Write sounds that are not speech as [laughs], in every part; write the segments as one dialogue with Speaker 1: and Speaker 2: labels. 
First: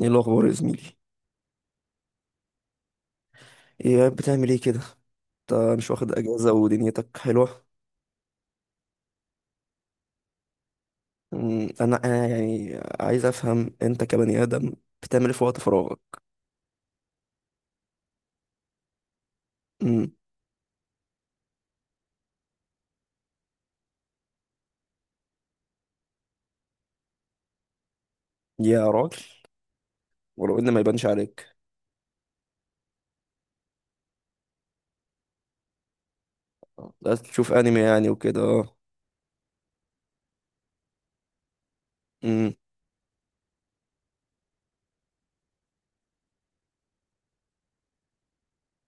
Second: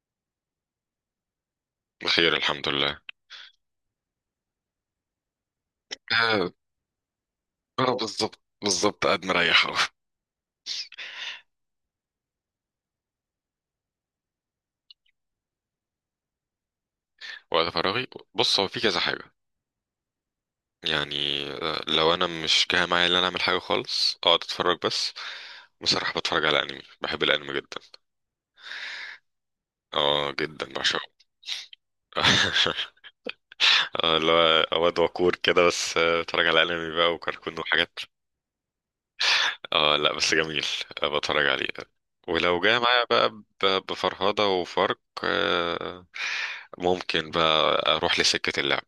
Speaker 1: ايه الاخبار يا زميلي؟
Speaker 2: بخير الحمد لله.
Speaker 1: ايه قاعد بتعمل ايه كده؟ انت مش واخد اجازه
Speaker 2: آه.
Speaker 1: ودنيتك حلوه.
Speaker 2: آه، بالظبط بالظبط قاعد مريح أهو.
Speaker 1: انا يعني عايز افهم انت كبني ادم بتعمل ايه في وقت فراغك؟
Speaker 2: وقت فراغي. بص، هو في كذا حاجة.
Speaker 1: أمم.
Speaker 2: يعني لو أنا مش جاي معايا إن أنا أعمل حاجة خالص، أقعد أتفرج بس. بصراحة بتفرج على أنمي، بحب الأنمي جدا.
Speaker 1: يا راجل،
Speaker 2: اه
Speaker 1: ولو
Speaker 2: جدا
Speaker 1: ان ما يبانش
Speaker 2: بعشقه.
Speaker 1: عليك.
Speaker 2: [laughs] اه، اللي هو واد وكور كده، بس بتفرج على
Speaker 1: آه،
Speaker 2: أنمي
Speaker 1: لا
Speaker 2: بقى
Speaker 1: تشوف
Speaker 2: وكركون
Speaker 1: انمي
Speaker 2: وحاجات.
Speaker 1: يعني وكده اه.
Speaker 2: اه لا، بس جميل. بتفرج عليه.
Speaker 1: امم.
Speaker 2: ولو جاي معايا بقى بفرهدة وفرق، ممكن بقى أروح لسكة اللعب.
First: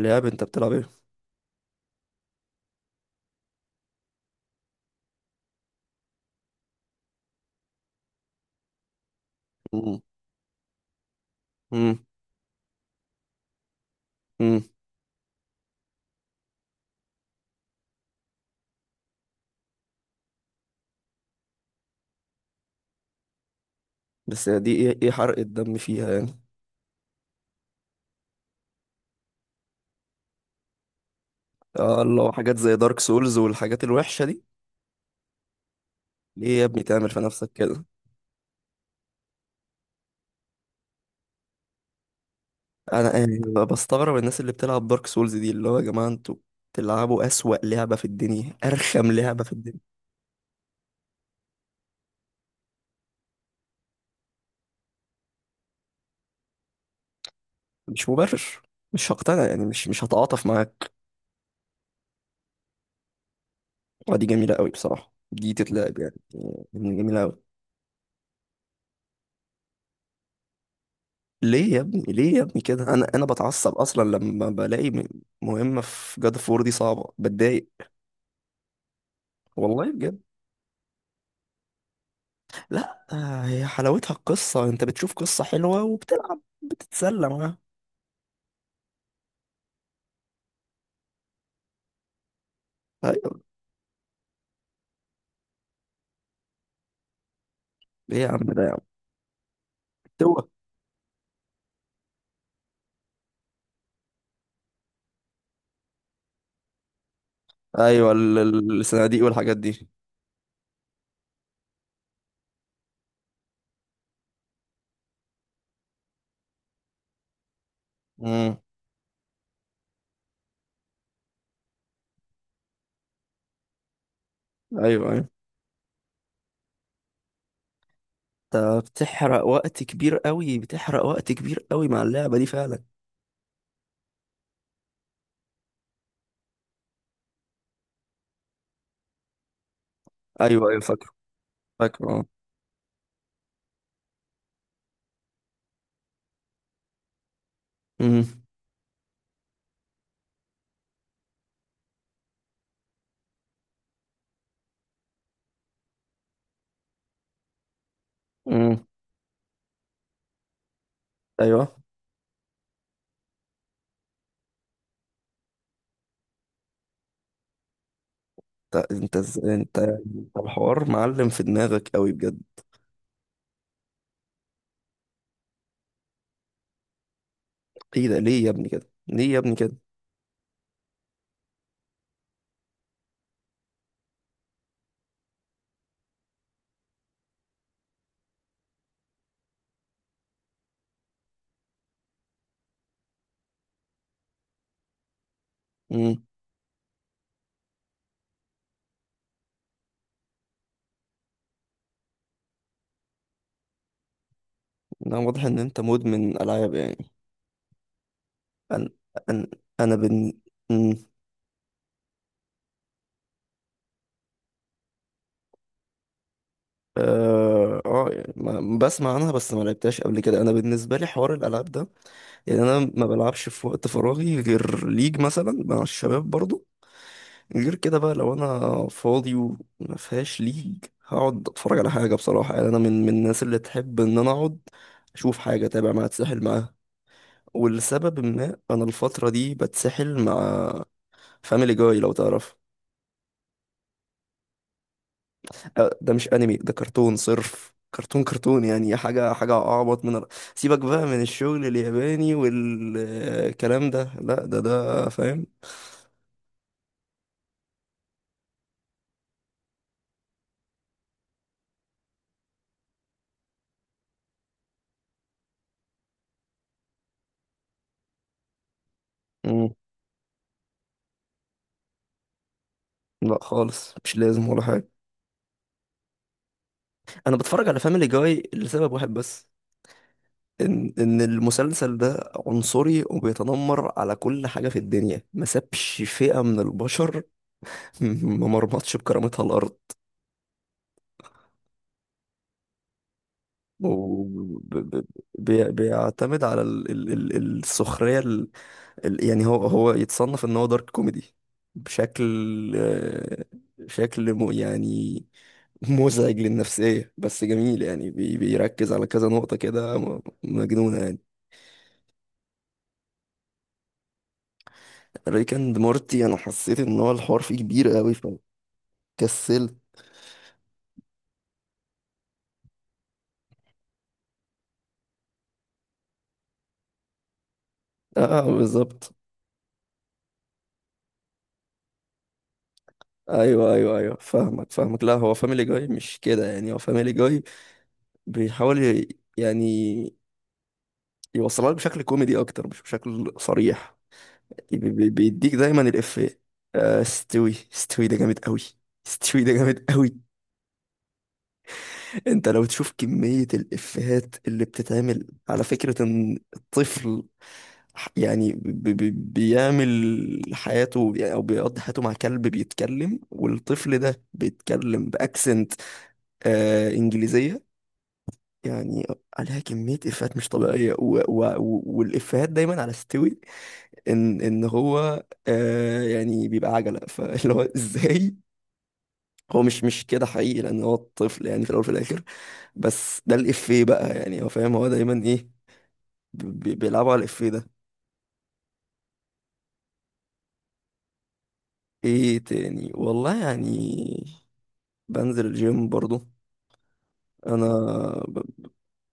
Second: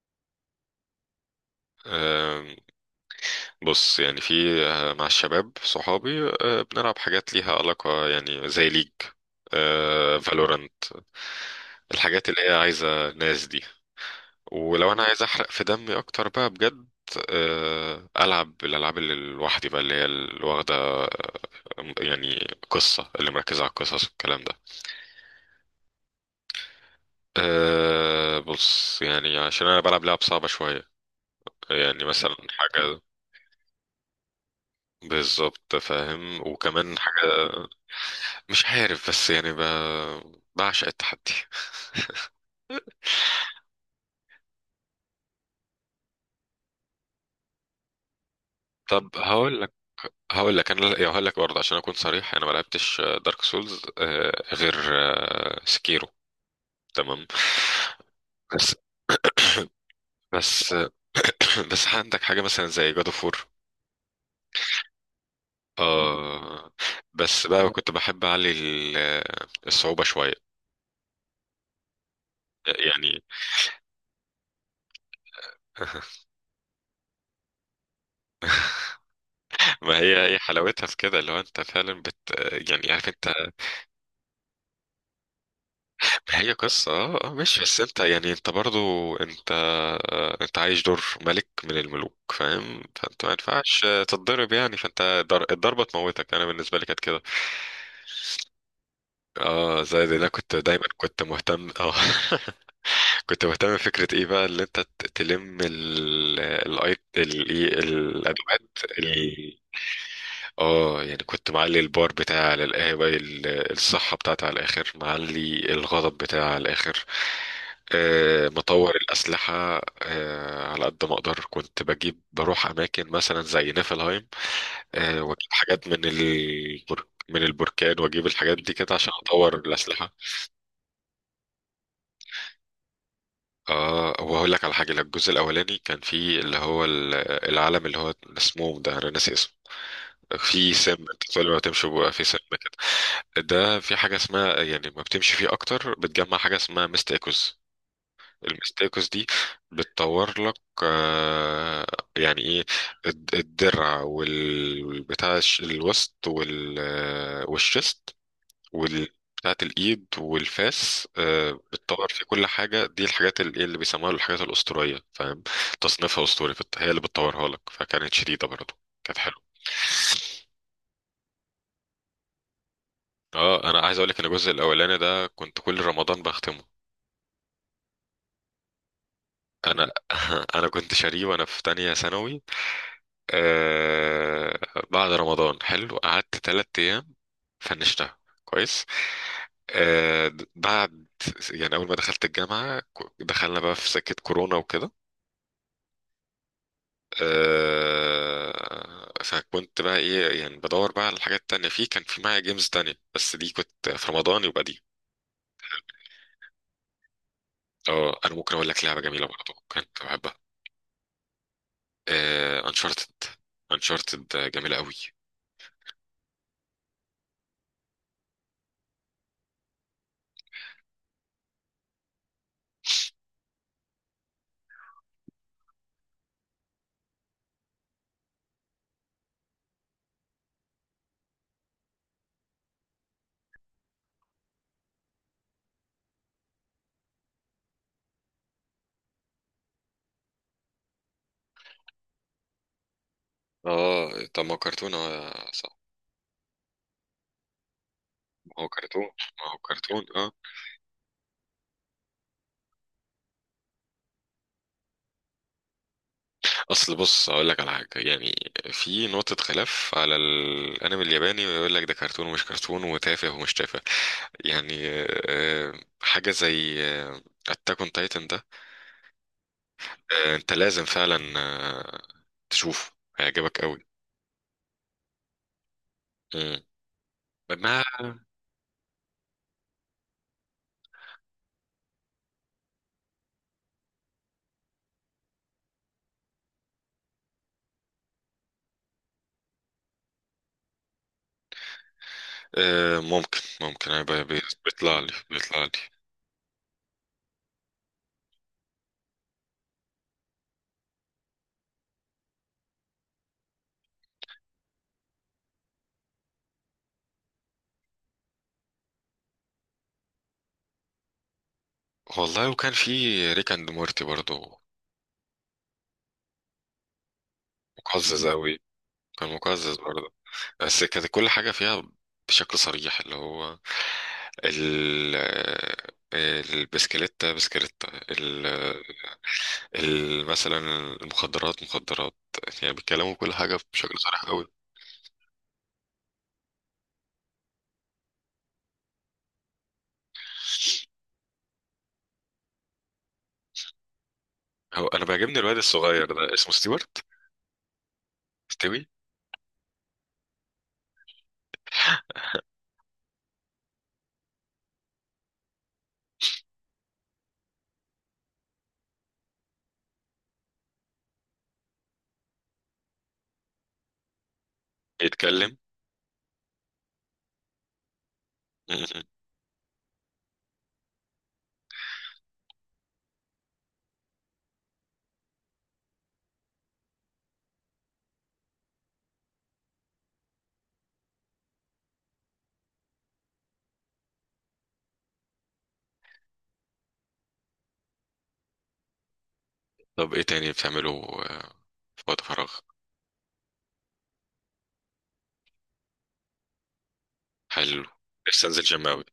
Speaker 1: لعب، انت بتلعب ايه؟
Speaker 2: آم، بص يعني في، مع الشباب صحابي، بنلعب حاجات ليها علاقة، يعني زي ليج،
Speaker 1: أمم،
Speaker 2: فالورانت،
Speaker 1: أمم،
Speaker 2: الحاجات اللي هي عايزة ناس دي.
Speaker 1: أمم.
Speaker 2: ولو أنا عايز أحرق في دمي أكتر بقى بجد، ألعب الألعاب اللي لوحدي بقى، اللي هي اللي واخدة يعني قصة، اللي مركزة على القصص والكلام
Speaker 1: بس
Speaker 2: ده.
Speaker 1: دي ايه ايه حرق الدم فيها يعني؟
Speaker 2: أه بص يعني، عشان أنا بلعب لعب صعبة شوية،
Speaker 1: آه،
Speaker 2: يعني
Speaker 1: الله،
Speaker 2: مثلا
Speaker 1: حاجات زي دارك
Speaker 2: حاجة.
Speaker 1: سولز والحاجات الوحشه دي.
Speaker 2: بالظبط فاهم،
Speaker 1: ليه يا ابني
Speaker 2: وكمان
Speaker 1: تعمل في
Speaker 2: حاجة
Speaker 1: نفسك كده؟
Speaker 2: مش عارف، بس يعني بعشق التحدي.
Speaker 1: انا يعني بستغرب الناس اللي بتلعب دارك سولز دي، اللي هو يا جماعه انتوا بتلعبوا اسوأ لعبه في الدنيا،
Speaker 2: طب
Speaker 1: ارخم لعبه في
Speaker 2: هقول لك،
Speaker 1: الدنيا.
Speaker 2: انا يعني هقول لك برضه عشان اكون صريح، انا ما لعبتش دارك سولز غير سكيرو، تمام.
Speaker 1: مش مبرر،
Speaker 2: بس،
Speaker 1: مش هقتنع يعني، مش هتعاطف
Speaker 2: بس
Speaker 1: معاك.
Speaker 2: [coughs] بس عندك حاجه مثلا زي جاد اوف وور،
Speaker 1: ودي جميله قوي بصراحه، دي تتلعب يعني.
Speaker 2: آه.
Speaker 1: يعني جميله قوي.
Speaker 2: بس بقى كنت بحب اعلي الصعوبه شويه
Speaker 1: ليه يا ابني، ليه يا ابني كده؟ انا
Speaker 2: يعني.
Speaker 1: انا بتعصب اصلا لما بلاقي مهمه في
Speaker 2: [laughs]
Speaker 1: جاد فور دي صعبه، بتضايق. والله
Speaker 2: ما
Speaker 1: بجد.
Speaker 2: هي، هي حلاوتها في كده، اللي هو انت فعلا يعني،
Speaker 1: لا
Speaker 2: عارف انت.
Speaker 1: آه، هي حلاوتها القصه، انت بتشوف قصه حلوه وبتلعب
Speaker 2: هي قصة اه،
Speaker 1: بتتسلى معاها.
Speaker 2: ماشي، بس انت يعني، انت برضو انت، انت عايش دور ملك من الملوك، فاهم، فانت
Speaker 1: ايوه.
Speaker 2: ما ينفعش تتضرب يعني، فانت الضربة تموتك. انا بالنسبة لي كانت كده.
Speaker 1: ايه يا عم ده، يا
Speaker 2: اه زي ده، انا
Speaker 1: عم.
Speaker 2: كنت دايما كنت مهتم اه. [laughs] كنت مهتم بفكرة ايه بقى، اللي انت تلم الاي إيه،
Speaker 1: ايوه،
Speaker 2: الادوات.
Speaker 1: الصناديق والحاجات دي.
Speaker 2: اه يعني كنت معلي البار بتاعي على القهوة، الصحة بتاعتي على الآخر، معلي الغضب بتاعي على الآخر،
Speaker 1: امم.
Speaker 2: مطور الأسلحة على قد ما أقدر. كنت بجيب بروح أماكن مثلا زي نيفلهايم،
Speaker 1: ايوه ايوه،
Speaker 2: وأجيب حاجات من البرك، من البركان، وأجيب الحاجات دي
Speaker 1: انت
Speaker 2: كده عشان
Speaker 1: بتحرق
Speaker 2: أطور
Speaker 1: وقت
Speaker 2: الأسلحة.
Speaker 1: كبير قوي، بتحرق وقت كبير قوي مع اللعبه دي فعلا.
Speaker 2: اه وهقول لك على حاجة، الجزء الأولاني كان فيه اللي هو العلم، اللي هو اسمه ده أنا ناسي،
Speaker 1: ايوه
Speaker 2: في
Speaker 1: ايوه
Speaker 2: سم،
Speaker 1: فاكره،
Speaker 2: انت كل ما بتمشي
Speaker 1: فاكره
Speaker 2: بيبقى
Speaker 1: اه.
Speaker 2: في سم كده. ده في حاجه اسمها، يعني ما بتمشي فيه اكتر بتجمع حاجه اسمها مستيكوز.
Speaker 1: أمم،
Speaker 2: المستيكوز دي بتطور لك آه، يعني ايه، الدرع، والبتاع الوسط، والشست،
Speaker 1: امم.
Speaker 2: وال بتاعت الايد والفاس،
Speaker 1: ايوه.
Speaker 2: بتطور في كل حاجه، دي الحاجات اللي بيسموها الحاجات الاسطوريه، فاهم، تصنيفها اسطوري، هي اللي بتطورها لك، فكانت شديده برضه،
Speaker 1: انت
Speaker 2: كانت حلوه.
Speaker 1: انت، أنت الحوار معلم في دماغك قوي بجد.
Speaker 2: اه انا عايز اقول لك ان الجزء الاولاني ده كنت كل رمضان بختمه.
Speaker 1: ايه ده؟ ليه يا ابني كده، ليه يا ابني كده؟
Speaker 2: انا [laughs] انا كنت شاريه وانا في تانية ثانوي. آه، بعد رمضان حلو قعدت تلات ايام فنشتها، كويس. بعد يعني، اول ما دخلت الجامعة دخلنا بقى في سكة كورونا وكده.
Speaker 1: امم.
Speaker 2: آه فكنت بقى ايه، يعني بدور بقى على الحاجات التانية، في كان في معايا جيمز تانية، بس دي كنت في رمضان يبقى دي.
Speaker 1: لا، واضح ان انت مدمن العاب يعني.
Speaker 2: اه انا ممكن اقول لك
Speaker 1: انا
Speaker 2: لعبة جميلة
Speaker 1: انا
Speaker 2: برضه
Speaker 1: انا
Speaker 2: كنت
Speaker 1: بن...
Speaker 2: بحبها: انشارتد. انشارتد جميلة قوي.
Speaker 1: اه يعني بسمع عنها، بس ما لعبتهاش قبل كده. انا بالنسبه لي حوار الالعاب ده، يعني انا ما بلعبش في وقت فراغي غير ليج مثلا مع الشباب برضو. غير كده بقى، لو انا فاضي وما فيهاش ليج، هقعد اتفرج على حاجه بصراحه. يعني انا من الناس اللي تحب ان انا اقعد اشوف حاجه، اتابع معاها، اتسحل معاها. ولسبب ما انا الفتره دي بتسحل مع فاميلي جاي، لو تعرف.
Speaker 2: اه طب ما هو كرتون، اه صح.
Speaker 1: آه، ده مش انمي، ده كرتون صرف. كرتون
Speaker 2: ما
Speaker 1: كرتون
Speaker 2: هو
Speaker 1: يعني،
Speaker 2: كرتون،
Speaker 1: حاجة حاجة
Speaker 2: ما هو
Speaker 1: أعبط
Speaker 2: كرتون
Speaker 1: من
Speaker 2: اه.
Speaker 1: سيبك بقى من الشغل الياباني والكلام ده. لا، ده فاهم.
Speaker 2: اصل بص اقول لك على حاجه يعني، في نقطه خلاف على الانمي الياباني، ويقول لك ده كرتون ومش كرتون، وتافه ومش تافه، يعني آه، حاجه زي اتاك اون تايتن ده،
Speaker 1: مم.
Speaker 2: انت لازم فعلا تشوفه،
Speaker 1: لا
Speaker 2: هيعجبك قوي.
Speaker 1: خالص، مش لازم ولا حاجة.
Speaker 2: مم.
Speaker 1: أنا بتفرج
Speaker 2: ما
Speaker 1: على فاميلي جاي لسبب واحد بس، إن المسلسل ده عنصري وبيتنمر على كل حاجة في الدنيا، ما سابش فئة من البشر، [laughs] ما مرمطش بكرامتها الأرض.
Speaker 2: ممكن ممكن أنا، بيطلع لي، بيطلع لي.
Speaker 1: وبيعتمد على السخرية، يعني هو، هو يتصنف ان هو دارك كوميدي. بشكل، آه، شكل يعني مزعج للنفسية بس جميل. يعني بيركز على كذا نقطة كده، مجنونة يعني.
Speaker 2: والله، وكان في ريك اند مورتي برضه.
Speaker 1: ريك اند مورتي، انا حسيت ان هو الحوار فيه كبير قوي،
Speaker 2: مقزز أوي. كان
Speaker 1: فكسلت.
Speaker 2: مقزز برضه، بس كانت كل حاجة فيها بشكل صريح، اللي هو ال البسكليتة بسكليتة
Speaker 1: اه آه، بالظبط.
Speaker 2: مثلا، المخدرات مخدرات، يعني بيتكلموا كل حاجة
Speaker 1: ايوه ايوه
Speaker 2: بشكل
Speaker 1: ايوه،
Speaker 2: صريح أوي.
Speaker 1: فاهمك فاهمك. لا، هو فاميلي جاي مش كده، يعني هو فاميلي جاي بيحاول يعني يوصلها لك بشكل كوميدي اكتر، مش بشكل صريح.
Speaker 2: هو أنا بيعجبني
Speaker 1: بيديك
Speaker 2: الواد
Speaker 1: دايما
Speaker 2: الصغير ده
Speaker 1: الإفيه.
Speaker 2: اسمه
Speaker 1: آه،
Speaker 2: ستيوارت،
Speaker 1: استوي، استوي ده جامد قوي.
Speaker 2: ستيوي.
Speaker 1: استوي ده جامد قوي. انت لو تشوف كمية الإفيهات اللي بتتعمل على فكرة ان الطفل، يعني بيعمل حياته، يعني او بيقضي حياته مع كلب بيتكلم، والطفل ده بيتكلم
Speaker 2: بيتكلم
Speaker 1: باكسنت انجليزية
Speaker 2: م- م.
Speaker 1: يعني. عليها كمية إفيهات مش طبيعية، والإفيهات دايما على استوي، ان هو يعني بيبقى عجله، فاللي هو [laughs] ازاي. هو مش كده حقيقي، لان هو طفل يعني في الاول وفي الاخر. بس ده الافيه بقى، يعني هو فاهم هو دايما ايه، بيلعبوا على الافيه ده.
Speaker 2: طب إيه تاني بتعمله آه، في وقت
Speaker 1: ايه
Speaker 2: فراغ.
Speaker 1: تاني والله يعني، بنزل الجيم برضو. انا
Speaker 2: حلو،
Speaker 1: ب...
Speaker 2: لسه أنزل جيم أوي.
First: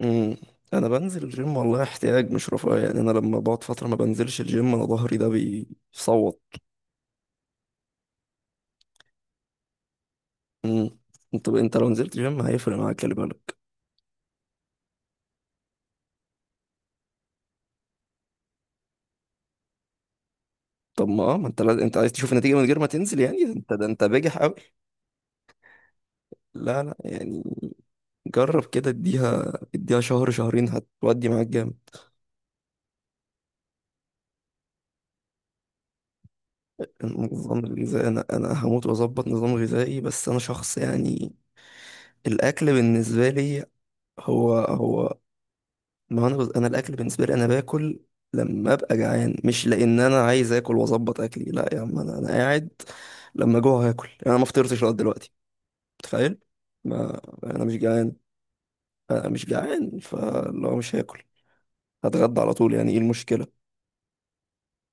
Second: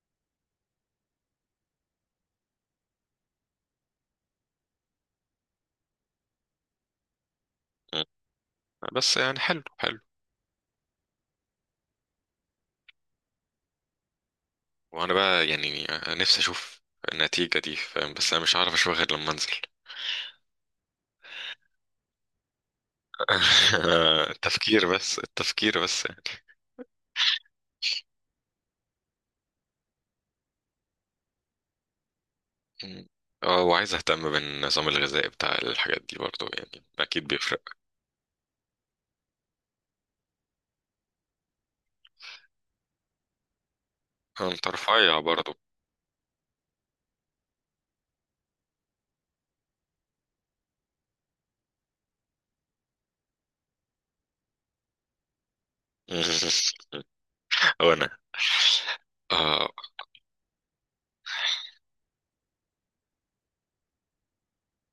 Speaker 1: مم. انا بنزل الجيم والله، احتياج مش رفاهية. يعني انا لما بقعد فتره ما بنزلش الجيم انا ظهري ده بيصوت.
Speaker 2: م. بس يعني حلو، حلو.
Speaker 1: مم. انت لو نزلت جيم هيفرق معاك، خلي بالك.
Speaker 2: وانا بقى يعني نفسي اشوف النتيجة دي، فاهم، بس انا مش هعرف اشوفها غير لما انزل.
Speaker 1: طب ما انت لازم، انت عايز تشوف النتيجة من غير ما تنزل يعني؟ ده انت
Speaker 2: [laughs]
Speaker 1: ده انت بجح قوي.
Speaker 2: التفكير بس، التفكير بس
Speaker 1: لا لا، يعني جرب كده، اديها اديها شهر شهرين هتودي معاك جامد.
Speaker 2: يعني. اه وعايز اهتم بالنظام الغذائي بتاع الحاجات دي برضو، يعني اكيد
Speaker 1: النظام
Speaker 2: بيفرق.
Speaker 1: الغذائي، انا هموت واظبط نظام غذائي، بس انا شخص يعني، الاكل بالنسبة لي هو
Speaker 2: انت
Speaker 1: هو
Speaker 2: رفيع برضو.
Speaker 1: ما انا بز... انا الاكل بالنسبة لي انا باكل لما ابقى جعان، مش لان انا عايز اكل واظبط اكلي. لا يا عم، انا قاعد لما جوع هاكل، يعني انا ما فطرتش لغايه دلوقتي، متخيل؟
Speaker 2: [laughs]
Speaker 1: ما انا مش
Speaker 2: وانا
Speaker 1: جعان. انا مش
Speaker 2: اه.
Speaker 1: جعان، فلو مش هاكل هتغدى على طول، يعني ايه المشكله؟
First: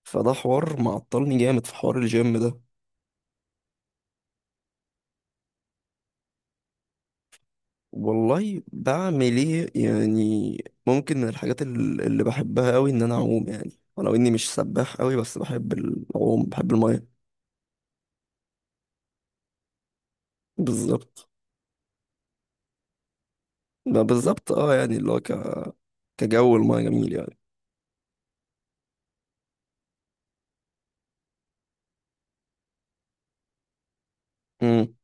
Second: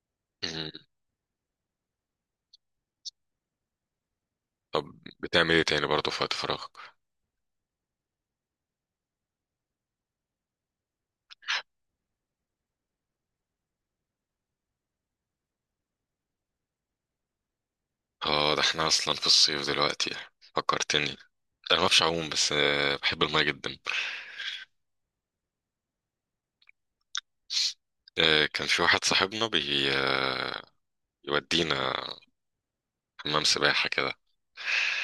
Speaker 1: فده
Speaker 2: مم.
Speaker 1: حوار معطلني جامد في حوار الجيم ده.
Speaker 2: طب بتعمل ايه تاني برضو في وقت فراغك.
Speaker 1: والله بعمل ايه يعني؟ ممكن من الحاجات اللي بحبها قوي ان انا اعوم، يعني ولو اني مش سباح قوي بس بحب العوم، بحب الميه.
Speaker 2: اه، ده احنا اصلا في الصيف دلوقتي، فكرتني انا.
Speaker 1: بالظبط.
Speaker 2: ما بعرفش اعوم، بس بحب الماء جدا.
Speaker 1: ما بالظبط اه، يعني اللي هو كجو الميه جميل يعني.
Speaker 2: كان في واحد صاحبنا بي آه، يودينا حمام سباحة كده.
Speaker 1: امم.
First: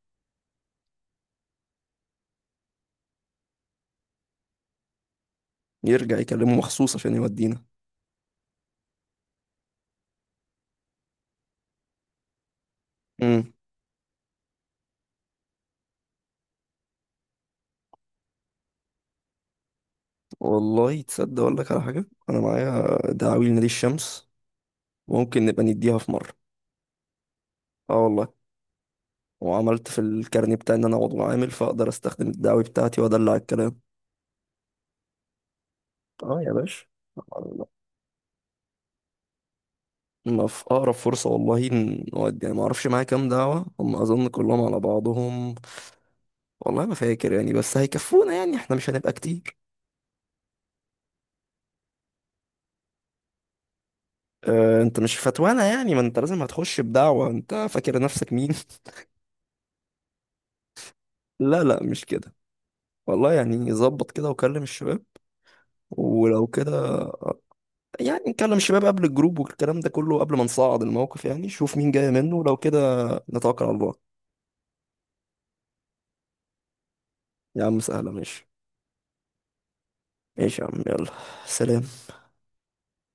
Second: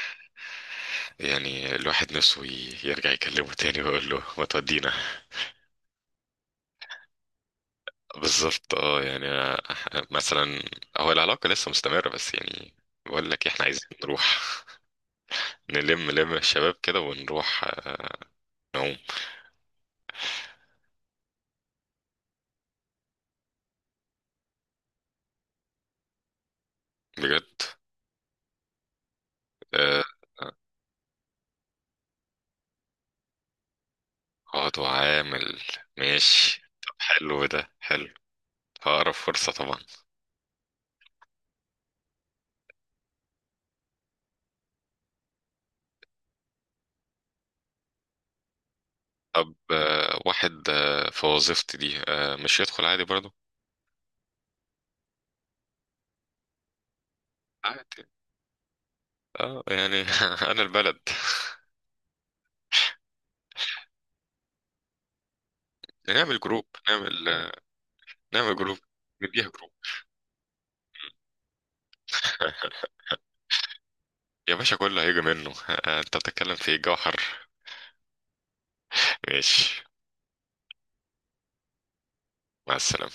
Speaker 2: يعني الواحد نفسه يرجع يكلمه تاني ويقول له ما تودينا.
Speaker 1: يرجع يكلمه مخصوص عشان يودينا.
Speaker 2: بالظبط اه، يعني أنا مثلا، هو العلاقة لسه مستمرة بس يعني، بقول لك
Speaker 1: امم.
Speaker 2: احنا عايزين نروح نلم لم الشباب كده، ونروح نعوم.
Speaker 1: والله تصدق، اقول لك على حاجه، انا معايا دعاوي لنادي الشمس، ممكن نبقى نديها في مره.
Speaker 2: بجد.
Speaker 1: اه والله. وعملت في
Speaker 2: آه، آه،
Speaker 1: الكارني بتاعي ان انا عضو عامل، فاقدر استخدم الدعوي بتاعتي وادلع الكلام.
Speaker 2: اقعد وعامل،
Speaker 1: اه يا
Speaker 2: ماشي.
Speaker 1: باشا.
Speaker 2: طب حلو،
Speaker 1: الله.
Speaker 2: ده حلو. هقرب فرصة طبعا.
Speaker 1: ما في اقرب فرصه والله. نودي يعني، ما اعرفش معايا كام دعوه، هم اظن كلهم على بعضهم، والله ما فاكر يعني، بس هيكفونا يعني، احنا مش هنبقى
Speaker 2: طب
Speaker 1: كتير.
Speaker 2: واحد في وظيفتي دي مش يدخل عادي برضه.
Speaker 1: اه، انت مش فتوانه يعني، ما انت لازم هتخش بدعوه، انت فاكر
Speaker 2: عادي،
Speaker 1: نفسك مين؟
Speaker 2: اه يعني. [laughs] انا البلد.
Speaker 1: [laughs] لا لا، مش كده والله، يعني ظبط كده وكلم الشباب
Speaker 2: نعمل
Speaker 1: ولو
Speaker 2: جروب،
Speaker 1: كده، يعني نكلم
Speaker 2: نعمل جروب،
Speaker 1: الشباب قبل الجروب
Speaker 2: نديها جروب.
Speaker 1: والكلام ده كله قبل ما نصعد الموقف، يعني شوف مين جاي منه لو
Speaker 2: [laughs]
Speaker 1: كده. نتوكل على الله.
Speaker 2: يا باشا، كله هيجي منه. [laughs] انت بتتكلم في إيه؟ جوهر.
Speaker 1: يا عم سهلة، ماشي.
Speaker 2: ماشي.
Speaker 1: ماشي يا عم، يلا. سلام.
Speaker 2: مع السلامة.